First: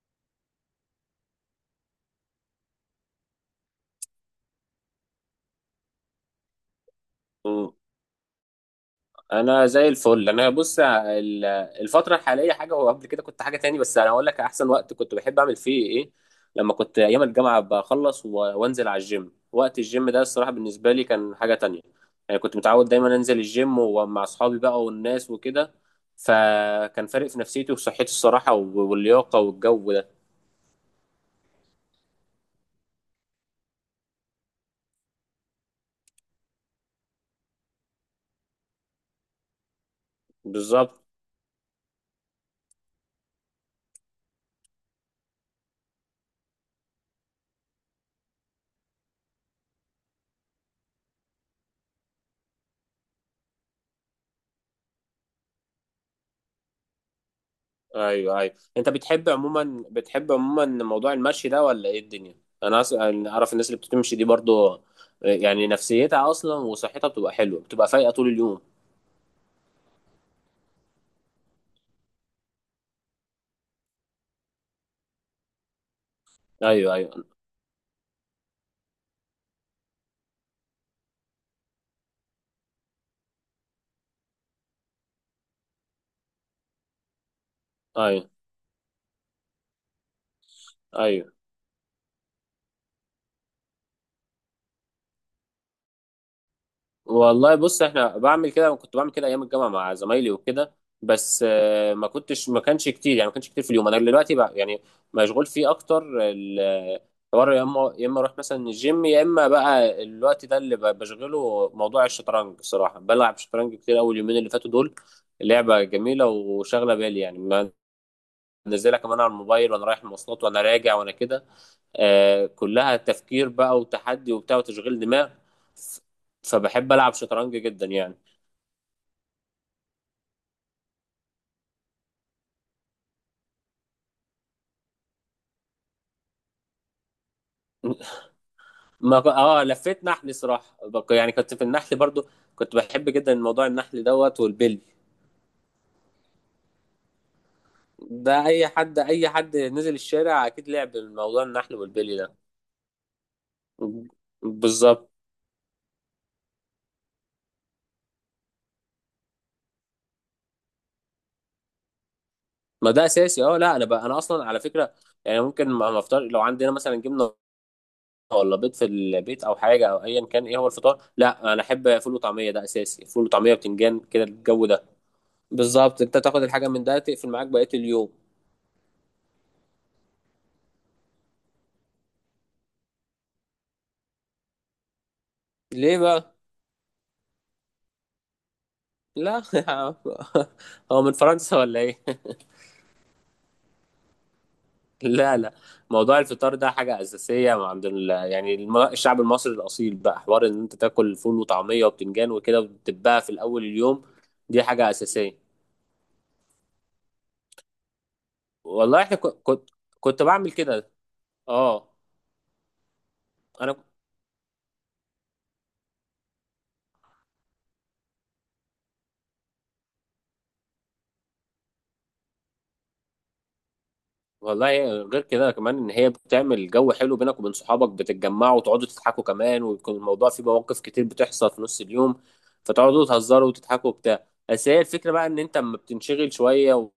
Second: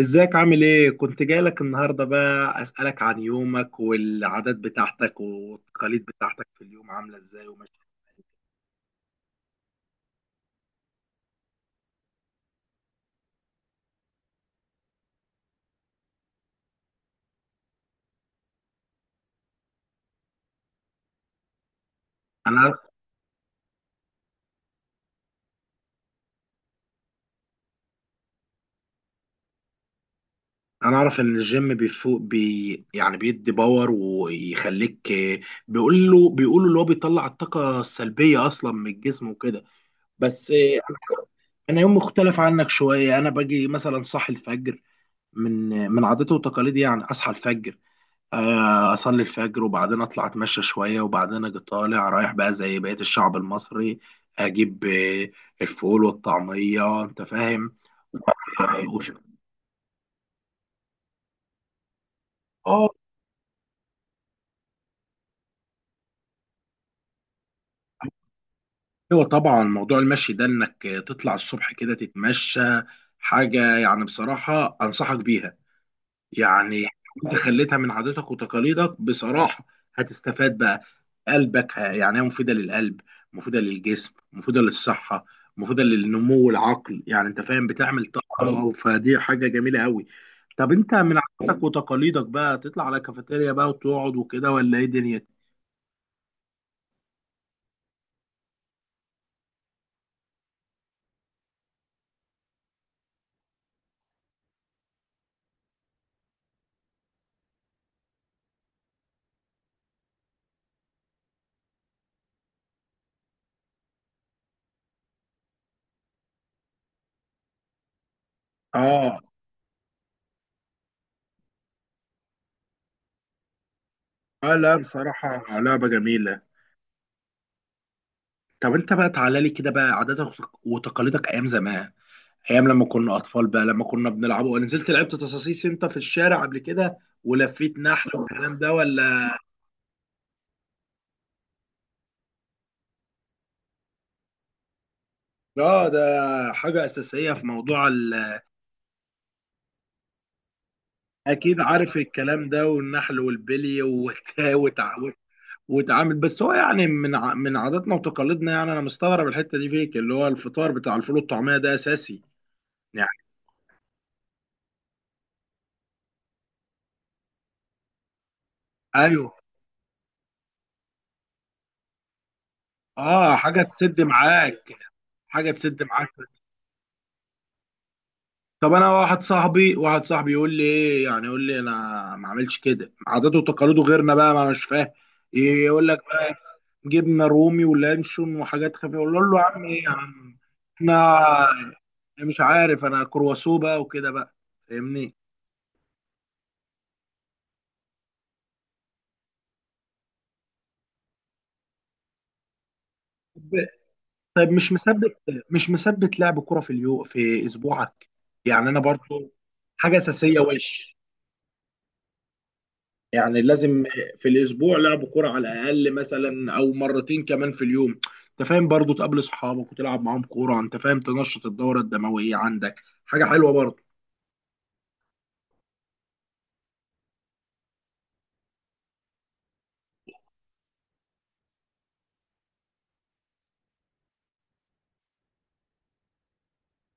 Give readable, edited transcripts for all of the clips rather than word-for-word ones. ازيك عامل ايه؟ كنت جايلك النهارده بقى اسألك عن يومك والعادات بتاعتك والتقاليد بتاعتك في اليوم عاملة ازاي مم. وماشي. انا زي الفل. الفتره الحاليه حاجه، وقبل كده كنت حاجه تاني، بس انا هقول لك احسن وقت كنت بحب اعمل فيه ايه. لما كنت ايام الجامعه بخلص و- وانزل على الجيم، وقت الجيم ده الصراحه بالنسبه لي كان حاجه تانية. يعني كنت انا عارف. متعود دايما انزل الجيم، ومع اصحابي بقى والناس وكده، فكان فارق في نفسيتي وصحتي الصراحه و- واللياقه والجو ده. انا اعرف ان الجيم بيفوق بي، يعني بيدي باور ويخليك، بيقولوا اللي هو بيطلع الطاقة السلبية اصلا من الجسم وكده. بس بالظبط. انا انا يوم مختلف عنك شوية. انا باجي مثلا صاحي الفجر من من عاداتي وتقاليدي، يعني اصحى الفجر، اصلي الفجر وبعدين اطلع اتمشى شويه وبعدين اجي طالع رايح بقى زي بقيه الشعب المصري. اجيب الفول والطعميه. انت فاهم. ايوه، ايوه، آه انت وش- بتحب عموما موضوع المشي ده ولا ايه الدنيا؟ انا آه، أص... أنا اعرف الناس اللي بتمشي دي برضو، يعني نفسيتها اصلا وصحتها بتبقى حلوه، بتبقى فايقه طول اليوم. ايوه طبعا، موضوع المشي ده، انك تطلع الصبح كده تتمشى، حاجه يعني بصراحه انصحك بيها، يعني ايوه، ايوه، انت خليتها من عاداتك وتقاليدك بصراحة، هتستفاد بقى، قلبك، يعني هي مفيدة للقلب، مفيدة للجسم، مفيدة للصحة، مفيدة للنمو العقل، يعني انت فاهم، بتعمل ايوه، طاقة، فدي حاجة جميلة قوي. طب انت من ايوه. عاداتك وتقاليدك بقى تطلع على كافيتيريا بقى وتقعد وكده ولا ايه دنيا؟ والله بص، احنا بعمل كده، كنت بعمل كده ايام الجامعه مع زمايلي وكده، بس ما كانش كتير، يعني ما كانش كتير في اليوم. انا دلوقتي بقى يعني مشغول فيه اكتر. ال- الحوار يا اما يا اما اروح مثلا الجيم، يا اما بقى الوقت ده اللي بشغله موضوع الشطرنج. صراحه بلعب شطرنج كتير اول يومين اللي فاتوا دول. لعبه جميله وشاغله بالي يعني. منزلها اه. كمان على الموبايل، وانا رايح المواصلات وانا راجع وانا كده. كلها تفكير بقى وتحدي اه وبتاع لا وتشغيل دماغ. بصراحة لعبة ف- جميلة. فبحب العب شطرنج جدا يعني. طب انت بقى تعالى لي كده بقى عاداتك وتقاليدك ايام زمان، ايام لما كنا اطفال بقى، لما كنا بنلعب، ولا نزلت لعبت تصاصيص انت في الشارع قبل كده ولفيت نحل والكلام ده ما ك- ولا؟ اه، لفيت نحل صراحه، يعني كنت في النحل برضو. كنت بحب جدا موضوع النحل دوت والبلي. اه ده حاجه اساسيه في موضوع ده اي حد نزل الشارع اكيد لعب موضوع اكيد النحل عارف والبلي ده. الكلام ده، والنحل والبلي وت... بالظبط. وتعامل، بس هو يعني من عاداتنا وتقاليدنا، يعني انا مستغرب الحته دي فيك، اللي هو الفطار بتاع الفول والطعميه ده اساسي، ما ده يعني. اساسي. اه، لا، انا اصلا على فكره يعني، ممكن ما افطر لو عندنا مثلا جبنه ولا بيض في ايوه. البيت او حاجه او ايا كان. ايه هو الفطار؟ لا، انا احب فول وطعميه ده اساسي، فول اه وطعميه حاجه تسد وبتنجان كده الجو معاك، ده. حاجه تسد بالظبط. معاك. انت تاخد الحاجه من ده تقفل معاك بقيه اليوم. طب انا واحد صاحبي يقول لي ايه، يعني يقول لي انا ما اعملش كده، عاداته وتقاليده غيرنا بقى، ما انا مش فاهم. يقول لك ليه بقى بقى؟ جبنه رومي ولانشون وحاجات خفيفه، اقول له لا. يا عم ايه يا عم، هو من انا فرنسا ولا ايه؟ مش عارف، انا كرواسو بقى وكده بقى، فاهمني. لا، لا، موضوع الفطار ده حاجه اساسيه عند يعني الشعب المصري الاصيل بقى، حوار ان انت تاكل فول وطعميه وبتنجان وكده وتبقى في الاول طب اليوم. طب دي مش حاجه مثبت، اساسيه. مش مثبت لعب كرة في اليوم في اسبوعك؟ يعني انا والله احنا برضو كنت كنت حاجه كنت اساسيه، بعمل كده. اه. يعني انا. لازم في الاسبوع لعب كوره على الاقل مثلا، او مرتين كمان في اليوم، انت فاهم، برضو تقابل اصحابك وتلعب معاهم كوره، انت فاهم، تنشط الدوره الدمويه عندك، حاجه حلوه برضو. والله غير كده كمان، ان هي بتعمل جو حلو بينك وبين صحابك، بتتجمعوا وتقعدوا تضحكوا كمان، ويكون الموضوع فيه مواقف كتير بتحصل في نص اليوم، فتقعدوا تهزروا وتضحكوا وبتاع. بس هي الفكره بقى، ان انت اما بتنشغل شويه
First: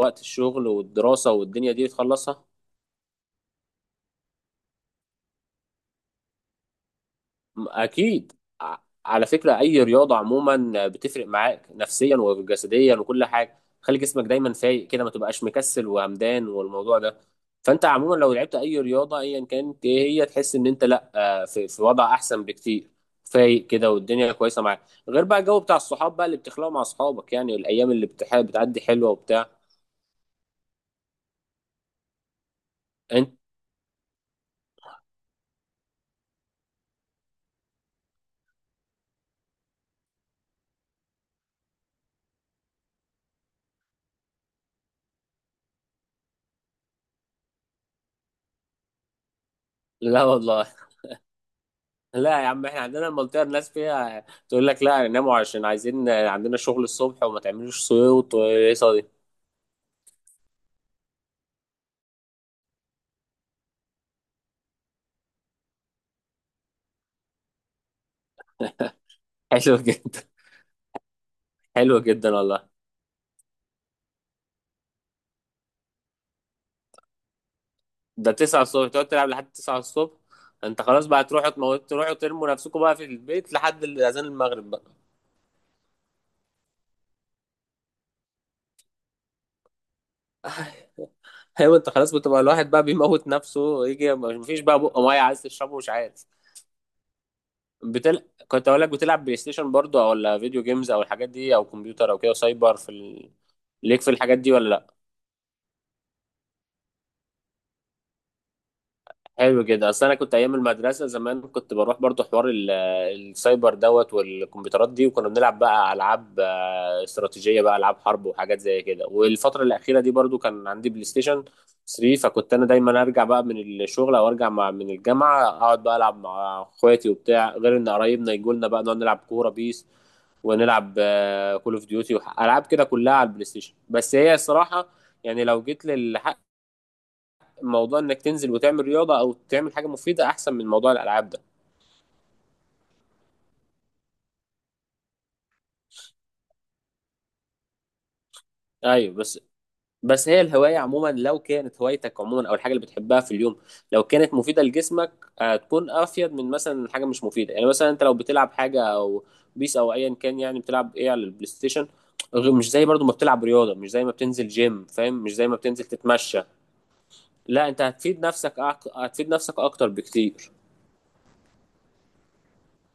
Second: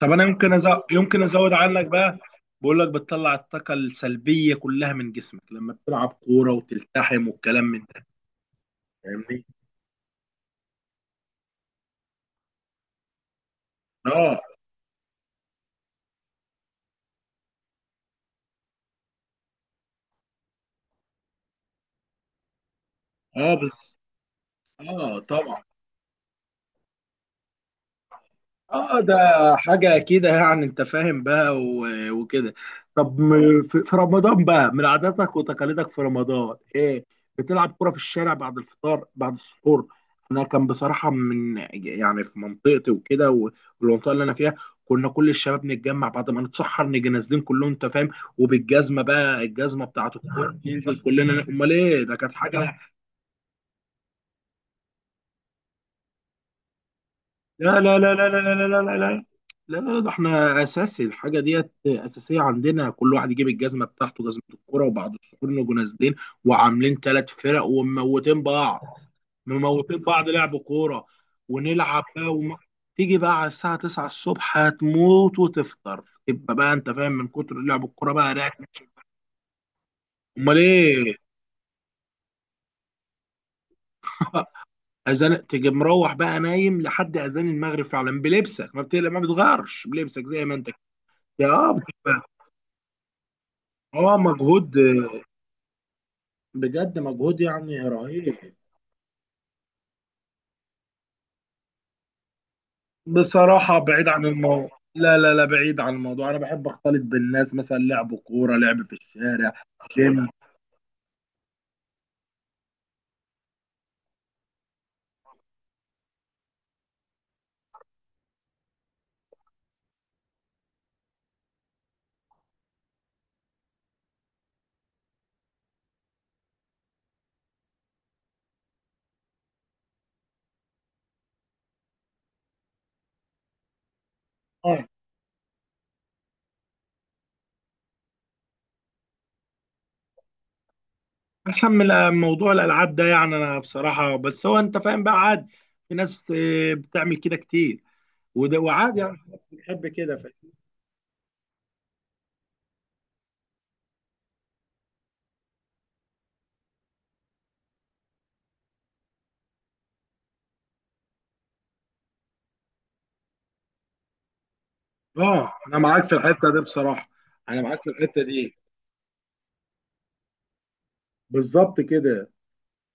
طب انا الشغل يمكن والدراسه ازود والدنيا عنك دي بقى، تخلصها. بقول لك بتطلع الطاقه السلبيه كلها من جسمك لما بتلعب كوره وتلتحم والكلام من ده، اكيد. ع- على فاهمني. فكره، اي رياضه عموما بتفرق معاك نفسيا وجسديا وكل حاجه. خلي جسمك اه. دايما فايق كده، ما تبقاش مكسل وهمدان والموضوع ده. فانت عموما لو لعبت اي رياضه ايا كانت ايه، هي تحس ان انت، لا، في وضع احسن بكتير، اه فايق كده بس. والدنيا كويسه معاك. اه غير بقى الجو طبعا. بتاع الصحاب بقى اللي بتخلقه مع اصحابك، يعني الايام اللي بتعدي اه حلوه ده وبتاع. حاجة كده، يعني انت فاهم بقى وكده. طب انت. في رمضان بقى، من عاداتك وتقاليدك في رمضان ايه؟ بتلعب كرة في الشارع بعد الفطار بعد السحور؟ انا كان بصراحة من، يعني في منطقتي وكده والمنطقة اللي انا فيها، كنا كل الشباب نتجمع بعد ما نتسحر نيجي نازلين كلهم، انت فاهم، وبالجزمة بقى الجزمة بتاعت لا الكورة والله، ننزل كلنا، امال ايه، ده لا كانت يا عم، حاجة. احنا عندنا المنطقة الناس فيها تقول لك لا، ناموا عشان عايزين عندنا شغل الصبح، وما لا تعملوش لا لا لا صوت، لا لا لا لا والقصة لا دي. لا، لا لا، ده احنا اساسي، الحاجه ديت اساسيه عندنا، كل واحد يجيب الجزمه بتاعته، جزمه الكوره، وبعض السحور نجوا نازلين وعاملين 3 فرق ومموتين بعض، حلوة مموتين جدا. بعض لعب كوره، حلوة ونلعب بقى جدا والله. تيجي بقى على الساعه 9 الصبح هتموت وتفطر تبقى بقى، انت فاهم، من كتر لعب الكوره ده بقى 9 راكب. الصبح تقعد تلعب لحد 9 الصبح؟ امال انت خلاص ايه. بقى تروحوا تموتوا، تروحوا ترموا نفسكم بقى في البيت لحد اذان المغرب بقى. اذان، تيجي مروح بقى نايم لحد اذان المغرب، فعلا بلبسك، ما بتقلق ما بتغيرش بلبسك زي ما انت، يا ايوه، انت خلاص بتبقى. بتبقى الواحد بقى بيموت نفسه، يجي اه مفيش مجهود، بقى ميه عايز تشربه، مش عارف. بجد مجهود يعني بتل... رهيب. كنت اقول لك، بتلعب بلاي ستيشن برضه، ولا فيديو جيمز او الحاجات دي، او كمبيوتر او كده سايبر؟ بصراحة ليك بعيد في عن الحاجات دي الموضوع، ولا؟ لا لا لا، بعيد عن الموضوع، انا بحب اختلط بالناس، مثلا لعب كورة، لعب في الشارع. حلو كده. اصل انا جيم. كنت ايام المدرسه زمان كنت بروح برضو، حوار السايبر دوت والكمبيوترات دي، وكنا بنلعب بقى العاب استراتيجيه بقى، العاب حرب وحاجات زي كده. والفتره الاخيره دي برضو كان عندي بلاي ستيشن 3، فكنت انا دايما ارجع بقى من الشغل او ارجع مع من الجامعه، اقعد بقى العب مع اخواتي وبتاع، غير ان قرايبنا يجوا لنا بقى نقعد نلعب كوره بيس، ونلعب كول اوف ديوتي، العاب كده كلها على البلاي ستيشن. بس هي اه الصراحه يعني، لو جيت لل موضوع انك تنزل وتعمل رياضه او تعمل حاجه مفيده، احسن من موضوع الالعاب ده. احسن من موضوع الالعاب ده، يعني انا بصراحة، بس هو انت فاهم بقى، عادي. في ناس بتعمل كده كتير، وده وعادي، ايوه. يعني في ناس بس بتحب كده. بس هي الهوايه عموما، لو كانت هوايتك عموما او الحاجه اللي بتحبها في اليوم، لو كانت مفيده لجسمك هتكون افيد من مثلا حاجه مش مفيده. يعني مثلا انت لو بتلعب حاجه او بيس او ايا كان، يعني بتلعب ايه على البلاي ستيشن؟ مش زي برضو ما بتلعب رياضه، مش زي ما بتنزل جيم فاهم، مش زي اه ما انا بتنزل معاك في تتمشى. الحتة دي بصراحة، انا لا، معاك انت في هتفيد الحتة نفسك دي، هتفيد نفسك اكتر بكتير. بالظبط كده.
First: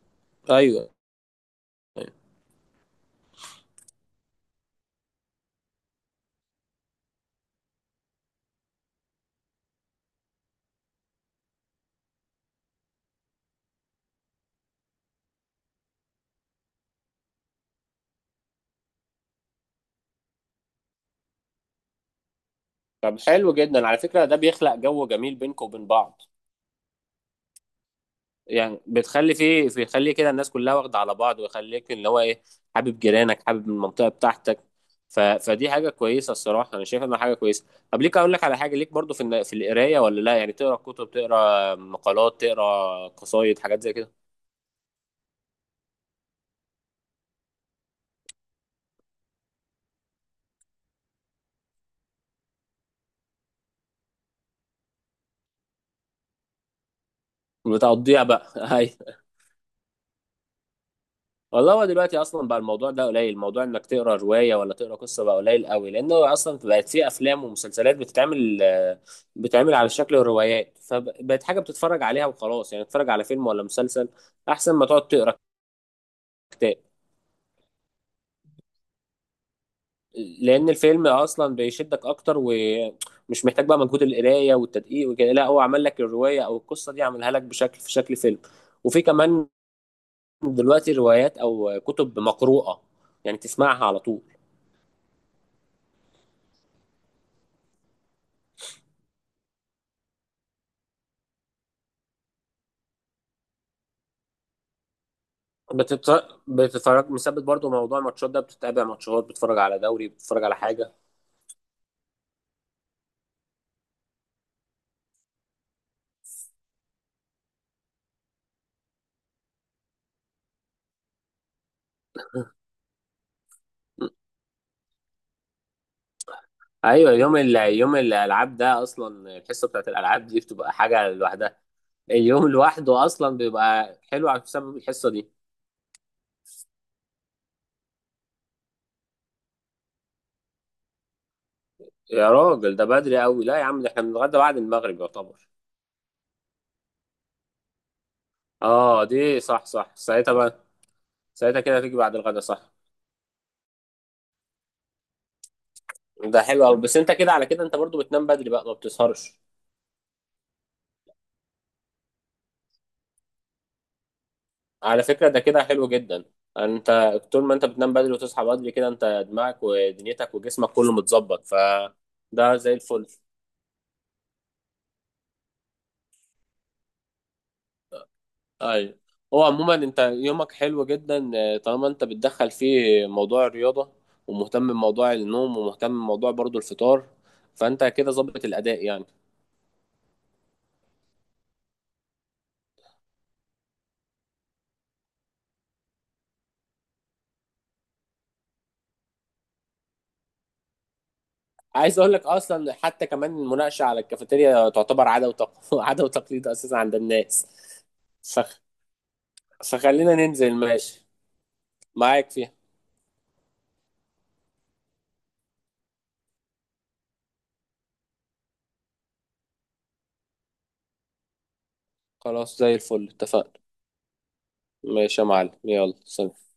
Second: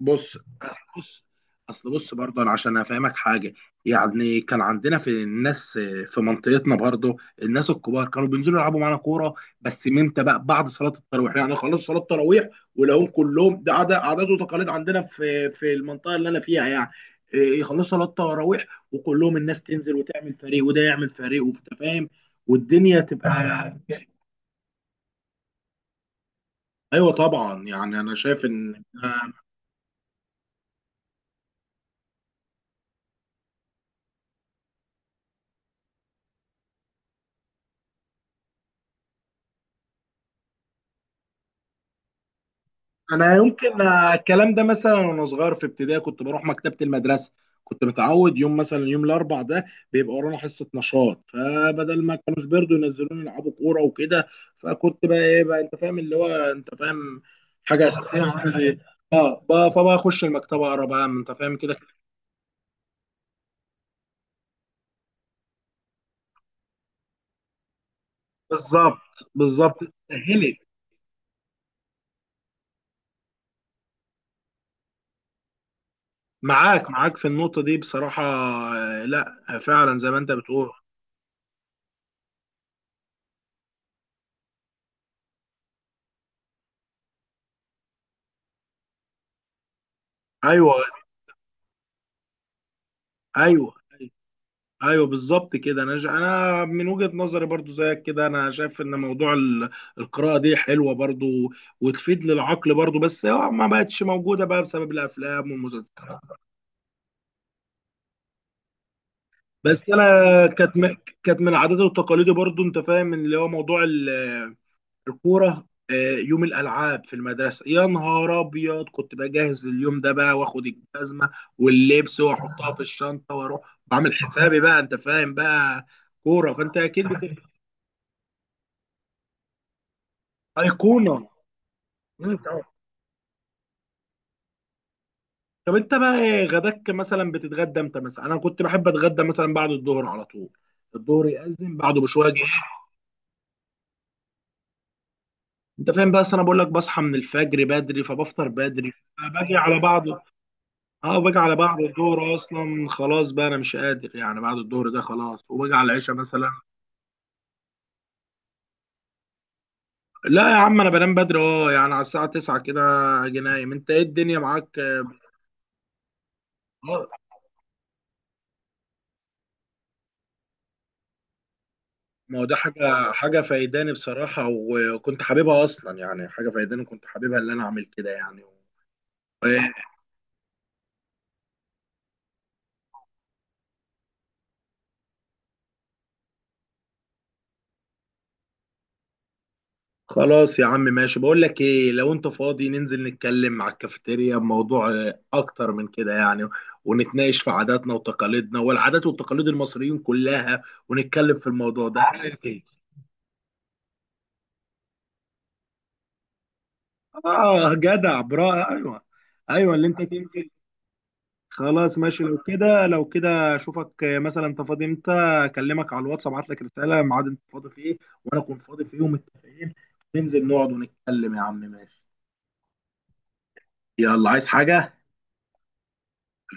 بص اصل ايوه. بص بص برضه انا عشان افهمك حاجه، يعني كان عندنا في الناس، في منطقتنا برضه، الناس الكبار كانوا بينزلوا يلعبوا معانا كوره، بس من امتى بقى؟ بعد صلاه التراويح، يعني خلاص صلاه التراويح ولاقوهم كلهم، ده عادة، عادات وتقاليد عندنا في المنطقه اللي انا فيها، يعني يخلصوا صلاه التراويح وكلهم الناس تنزل وتعمل فريق وده يعمل فريق وانت فاهم والدنيا طب تبقى. حلو جدا على فكره، ده بيخلق جو جميل بينكم وبين بعض. ايوه طبعا، يعني انا شايف يعني ان. بتخلي فيه بيخلي كده الناس كلها واخده على بعض، ويخليك اللي هو ايه، حابب جيرانك، حابب المنطقه بتاعتك. ف... فدي حاجه كويسه. الصراحه انا شايف انها حاجه كويسه. طب ليك اقول لك على حاجه، ليك برضو في القرايه ولا لا؟ يعني تقرا كتب، تقرا مقالات، تقرا انا قصايد، يمكن حاجات زي كده. الكلام ده مثلا، وانا صغير في ابتدائي كنت بروح مكتبه المدرسه، كنت متعود يوم، مثلا يوم الاربع ده، بيبقى ورانا حصه نشاط، فبدل ما كانوش بيرضوا ينزلوني يلعبوا كوره وكده، فكنت بقى ايه بقى، انت فاهم، اللي هو انت فاهم، حاجه اساسيه بتقضيها بقى. عندي. اه، فبقى اخش المكتبه اقرا بقى، انت فاهم والله كده. هو دلوقتي اصلا بقى الموضوع ده قليل، موضوع انك تقرا روايه ولا تقرا قصه بقى قليل قوي، لانه اصلا بقت في افلام ومسلسلات بالظبط، بتتعمل بالظبط. على شكل سهلت. الروايات، فبقت حاجه بتتفرج عليها وخلاص. يعني تتفرج على فيلم ولا مسلسل، احسن ما تقعد تقرا كتاب. معاك في النقطه دي بصراحه. لا فعلا زي ما انت لان بتقول. الفيلم اصلا بيشدك اكتر، ومش محتاج بقى مجهود القرايه والتدقيق وكده، لا هو عمل لك الروايه او القصه دي، عملها لك في شكل فيلم. وفي كمان ايوه. دلوقتي روايات او كتب مقروءه، يعني ايوه. تسمعها على طول. ايوه بالظبط كده، انا انا من وجهة نظري برضو زيك كده، انا شايف ان موضوع القراءة دي حلوة برضو، وتفيد للعقل برضو، بس هو ما بقتش موجودة بقى بسبب الافلام والمسلسلات. بتتفرج مثبت برضو موضوع الماتشات ده؟ بتتابع ماتشات، بتتفرج على بس انا دوري، بتتفرج على كانت حاجة. كانت من عاداتي وتقاليدي برضو، انت فاهم، اللي هو موضوع الكورة، يوم الالعاب في المدرسة، يا نهار ابيض، كنت بجهز لليوم ده بقى، واخد الجزمة واللبس واحطها في الشنطة واروح، م. بعمل حسابي بقى انت فاهم، بقى كورة، فانت اكيد ايوه. يوم الالعاب ده اصلا، الحصة بتاعت الالعاب دي بتبقى حاجة ايقونة. لوحدها. مم، اليوم طبعا. لوحده اصلا بيبقى حلو على بسبب الحصة دي. طب انت بقى ايه غداك، مثلا بتتغدى امتى مثلا؟ انا كنت بحب اتغدى مثلا بعد الظهر على طول، الظهر يأذن بعده بشويه يا جه. راجل ده بدري قوي، لا يا عم، ده احنا بنتغدى بعد المغرب يعتبر. انت فاهم، بس انا بقول لك بصحى من الفجر بدري، فبفطر بدري، اه، دي باجي صح، على صح، بعضه. ساعتها بقى. اه باجي على ساعتها كده بعض هتيجي بعد الظهر الغدا، صح؟ اصلا، خلاص بقى انا مش قادر، يعني بعد الظهر ده خلاص، وباجي على العشاء ده مثلا. حلو قوي، بس انت كده على كده انت برضو بتنام بدري بقى، ما بتسهرش. لا يا عم، انا بنام بدري، اه يعني على الساعه 9 كده اجي نايم. انت ايه الدنيا معاك؟ على فكرة ده كده حلو جدا. انت اه طول ما انت بتنام بدري وتصحى بدري كده، انت دماغك ودنيتك وجسمك كله متظبط، ما هو ده فده زي الفل. حاجة حاجة فايداني بصراحة، وكنت حاببها أصلا، يعني حاجة فايداني كنت حاببها إن أنا أعمل كده، يعني. ايوه. هو عموما انت يومك حلو جدا، طالما انت بتدخل فيه موضوع الرياضة، ومهتم بموضوع النوم، ومهتم بموضوع برضو الفطار، فانت كده ظبط الاداء يعني. خلاص يا عم ماشي، بقول لك إيه، لو أنت فاضي ننزل نتكلم على الكافيتيريا بموضوع، أكتر من كده يعني، ونتناقش في عاداتنا وتقاليدنا والعادات والتقاليد المصريين كلها، ونتكلم في الموضوع عايز ده، اقول إيه لك رأيك إيه؟ اصلا حتى كمان المناقشة على الكافيتيريا تعتبر عادة عادة وتقليد اساسا عند الناس. آه جدع، فخ... برا أيوه. أيوه اللي أنت فخلينا تنزل. ننزل ماشي. خلاص ماشي، معاك لو فيها. كده، اشوفك مثلا انت فاضي امتى، اكلمك على الواتس، ابعت لك رساله ميعاد انت فاضي فيه، وانا اكون فاضي فيه، ومتفقين ننزل نقعد ونتكلم. يا عم ماشي. خلاص، زي الفل، اتفقنا. يلا، عايز حاجه؟ ماشي يا معلم، يلا سلام.